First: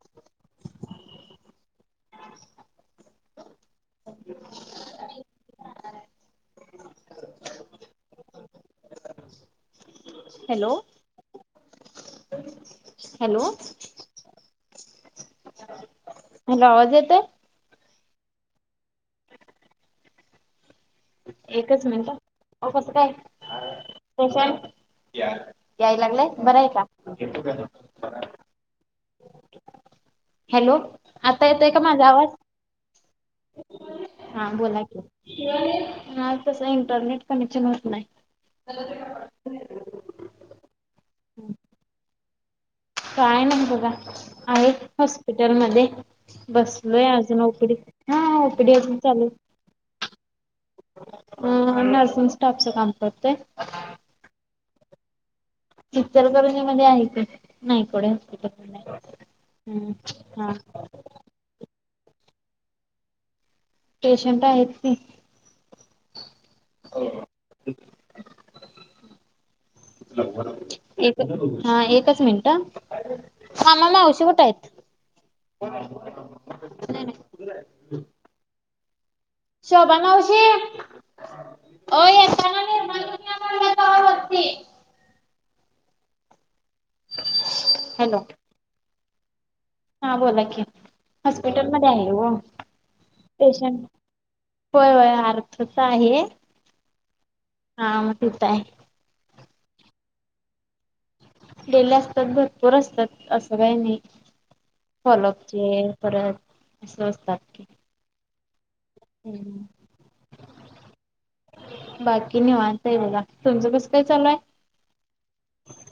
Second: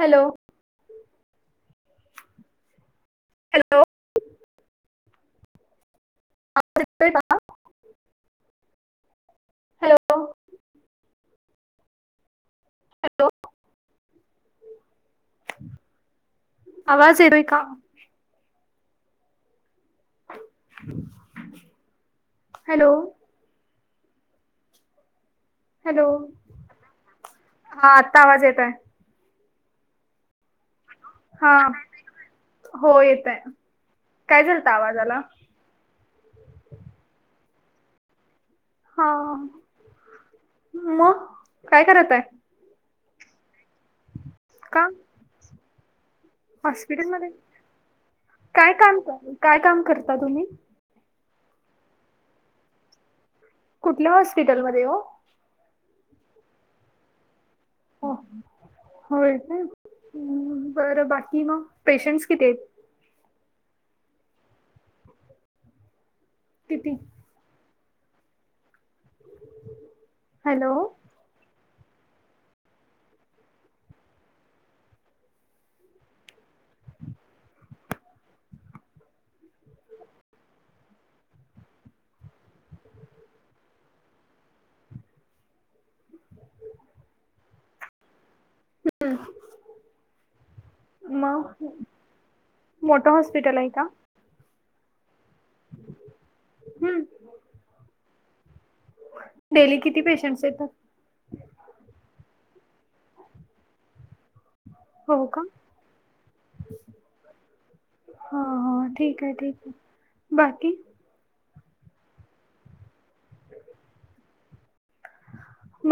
Hello hello [unintelligible] [unintelligible] hello hello hello आवाज येतोय का [inaudible] एकच मिनट हो हॅलो कसं काय [unintelligible] याय हॅलो लागलंय बरं आहे का [unintelligible] कावाज येतोय हॅलो आता हा येतोय का माझा आवाज हो येत आहे काय हा झालत बोला आवाजाला की हा तस इंटरनेट कनेक्शन होत नाही हा मग काय करत आहे काय ना बघा आहे का हॉस्पिटल मध्ये बसलोय हॉस्पिटलमध्ये अजून ओपडीत हा ओपीडी अजून चालूय काय काम कर ता तुम्ही ह नर्सिंग स्टाफच काम करते कुठल्या हॉस्पिटलमध्ये हो इचलकरंजी मध्ये आहे ते नाईकवडे हो हॉस्पिटल म्हणून होय काय हाय हम्म हा बाकी मग पेशंट्स किती आहेत पेशंट आहेत की किती हॅलो [unintelligible] हा एकच मिनिट मामा मावशी कुटायत शोभा मावशी ओ येताना निरमा घेऊन या [unintelligible] वरती हॅलो. [unintelligible] हा बोला की, मग हॉस्पिटल मध्ये आहे हो मोठं हॉस्पिटल आहे का पेशंट होय होय अर्थच आहे. हम्म हा मग तिथ आहे. डेली किती पेशंट्स येतात? डेली असतात भरपूर असतात. असं काही नाही. हो का फॉलोअपचे परत अस असतात की. हं हं ठीक आहे ठीक आहे बाकी बाकी निवांत आहे बघा. तुमचं कस काय चालू आहे?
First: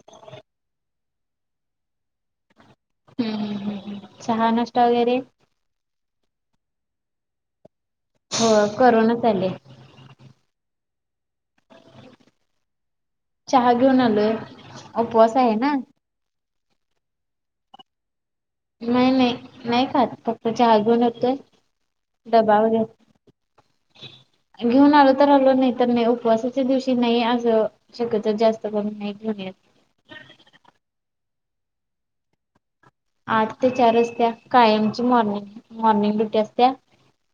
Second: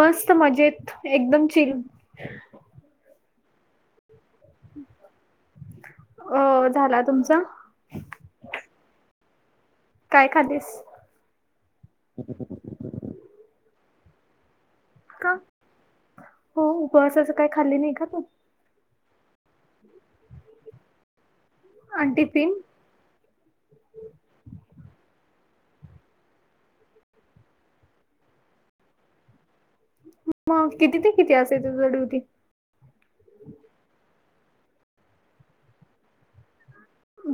मस्त मजेत एकदम चिल. हम्म हम् हम्म हम चहा नाष्टा वगैरे अ झाला तुमचा हो करूनच आले. काय खातीस? चहा घेऊन आलोय. का उपवास आहे ना. हो उपवासाच काही खाल्ली नाही का तू? नाही नाही. नाही खात फक्त चहा घेऊन येतोय. आणि टिफिन डबा वगैरे घेऊन आलो तर आलो नाही तर नाही उपवासाच्या दिवशी नाही असं शक्यतो जास्त करून नाही घेऊन येत. मग किती ते किती असतय तुझं ड्युटी? आठ ते चार असत्या कायमची मॉर्निंग मॉर्निंग ड्युटी असत्या.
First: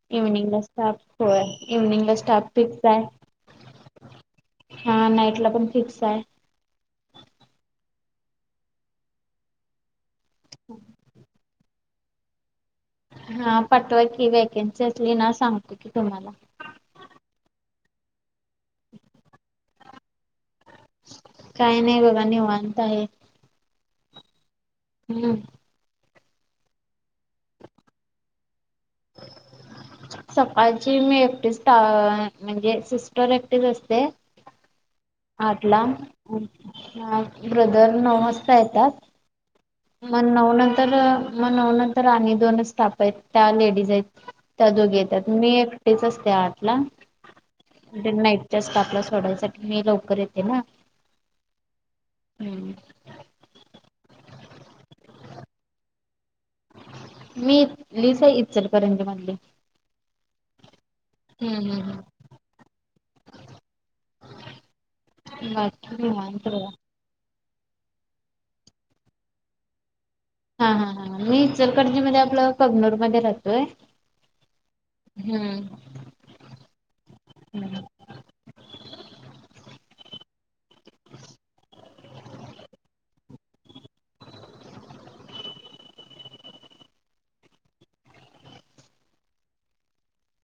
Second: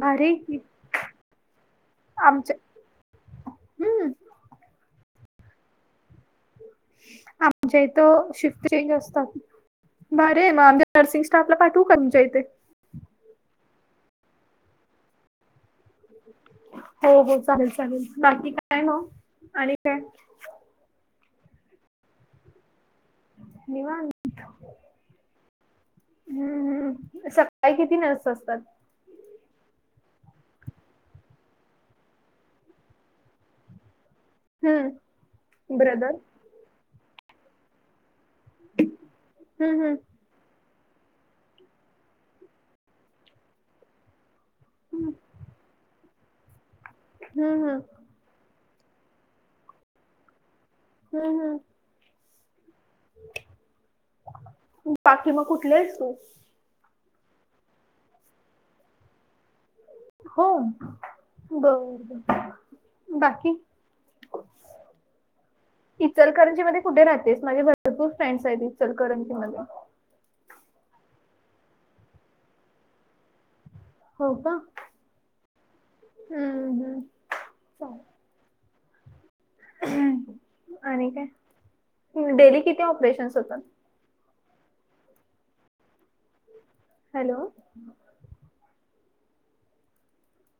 भारी आहे की इव्हनिंगला स्टाफ होय, इव्हनिंगला स्टाफ आमच्या फिक्स आहे. हम्म हा नाईट ला पण फिक्स आहे. आमच्या इथं शिफ्ट चेंज असतात. भारी आहे मग, आमच्या नर्सिंग स्टाफला पाठवू का तुमच्या इथे? हा पाठवाकी व्हेकन्सी असली ना सांगतो की तुम्हाला. हो हो चालेल चालेल बाकी काय हो आणि काय. काही नाही बघा निवांत आहे. निवांत. [inaudible] हम्म! हम्म हम्म सकाळी किती नर्स असतात? [inaudible] सकाळची मी एकटीच टा म्हणजे सिस्टर एकटीच असते. हम्म! आठला ब्रदर मग ब्रदर नऊ वाजता येतात. हम् हम! मग नऊ नंतर मग नऊ नंतर आणि दोनच स्टाप आहेत. त्या लेडीज आहेत. त्या दोघी येतात, मी एकटेच असते आठला. हम, हम! म्हणजे नाईटच्या स्टापला सोडायसाठी मी लवकर येते ना! हम, हम! हम्म! बाकी मग कुठलीयेस तू? मी इथलीच आहे इचलकरंजी मधली. हो! हम्म हम् बर, बाकी बाकी निवांत. इचलकरंजी बघा. मध्ये कुठे राहतेस? माझे भरपूर फ्रेंड्स आहेत इचलकरंजी मध्ये. हा हा हां! मी इचलकरंजी मध्ये आपलं कबनूर मध्ये राहतोय. हो का, हम्म. हम्म हम्म! हम्म. आणि काय डेली किती ऑपरेशन्स होतात? हॅलो!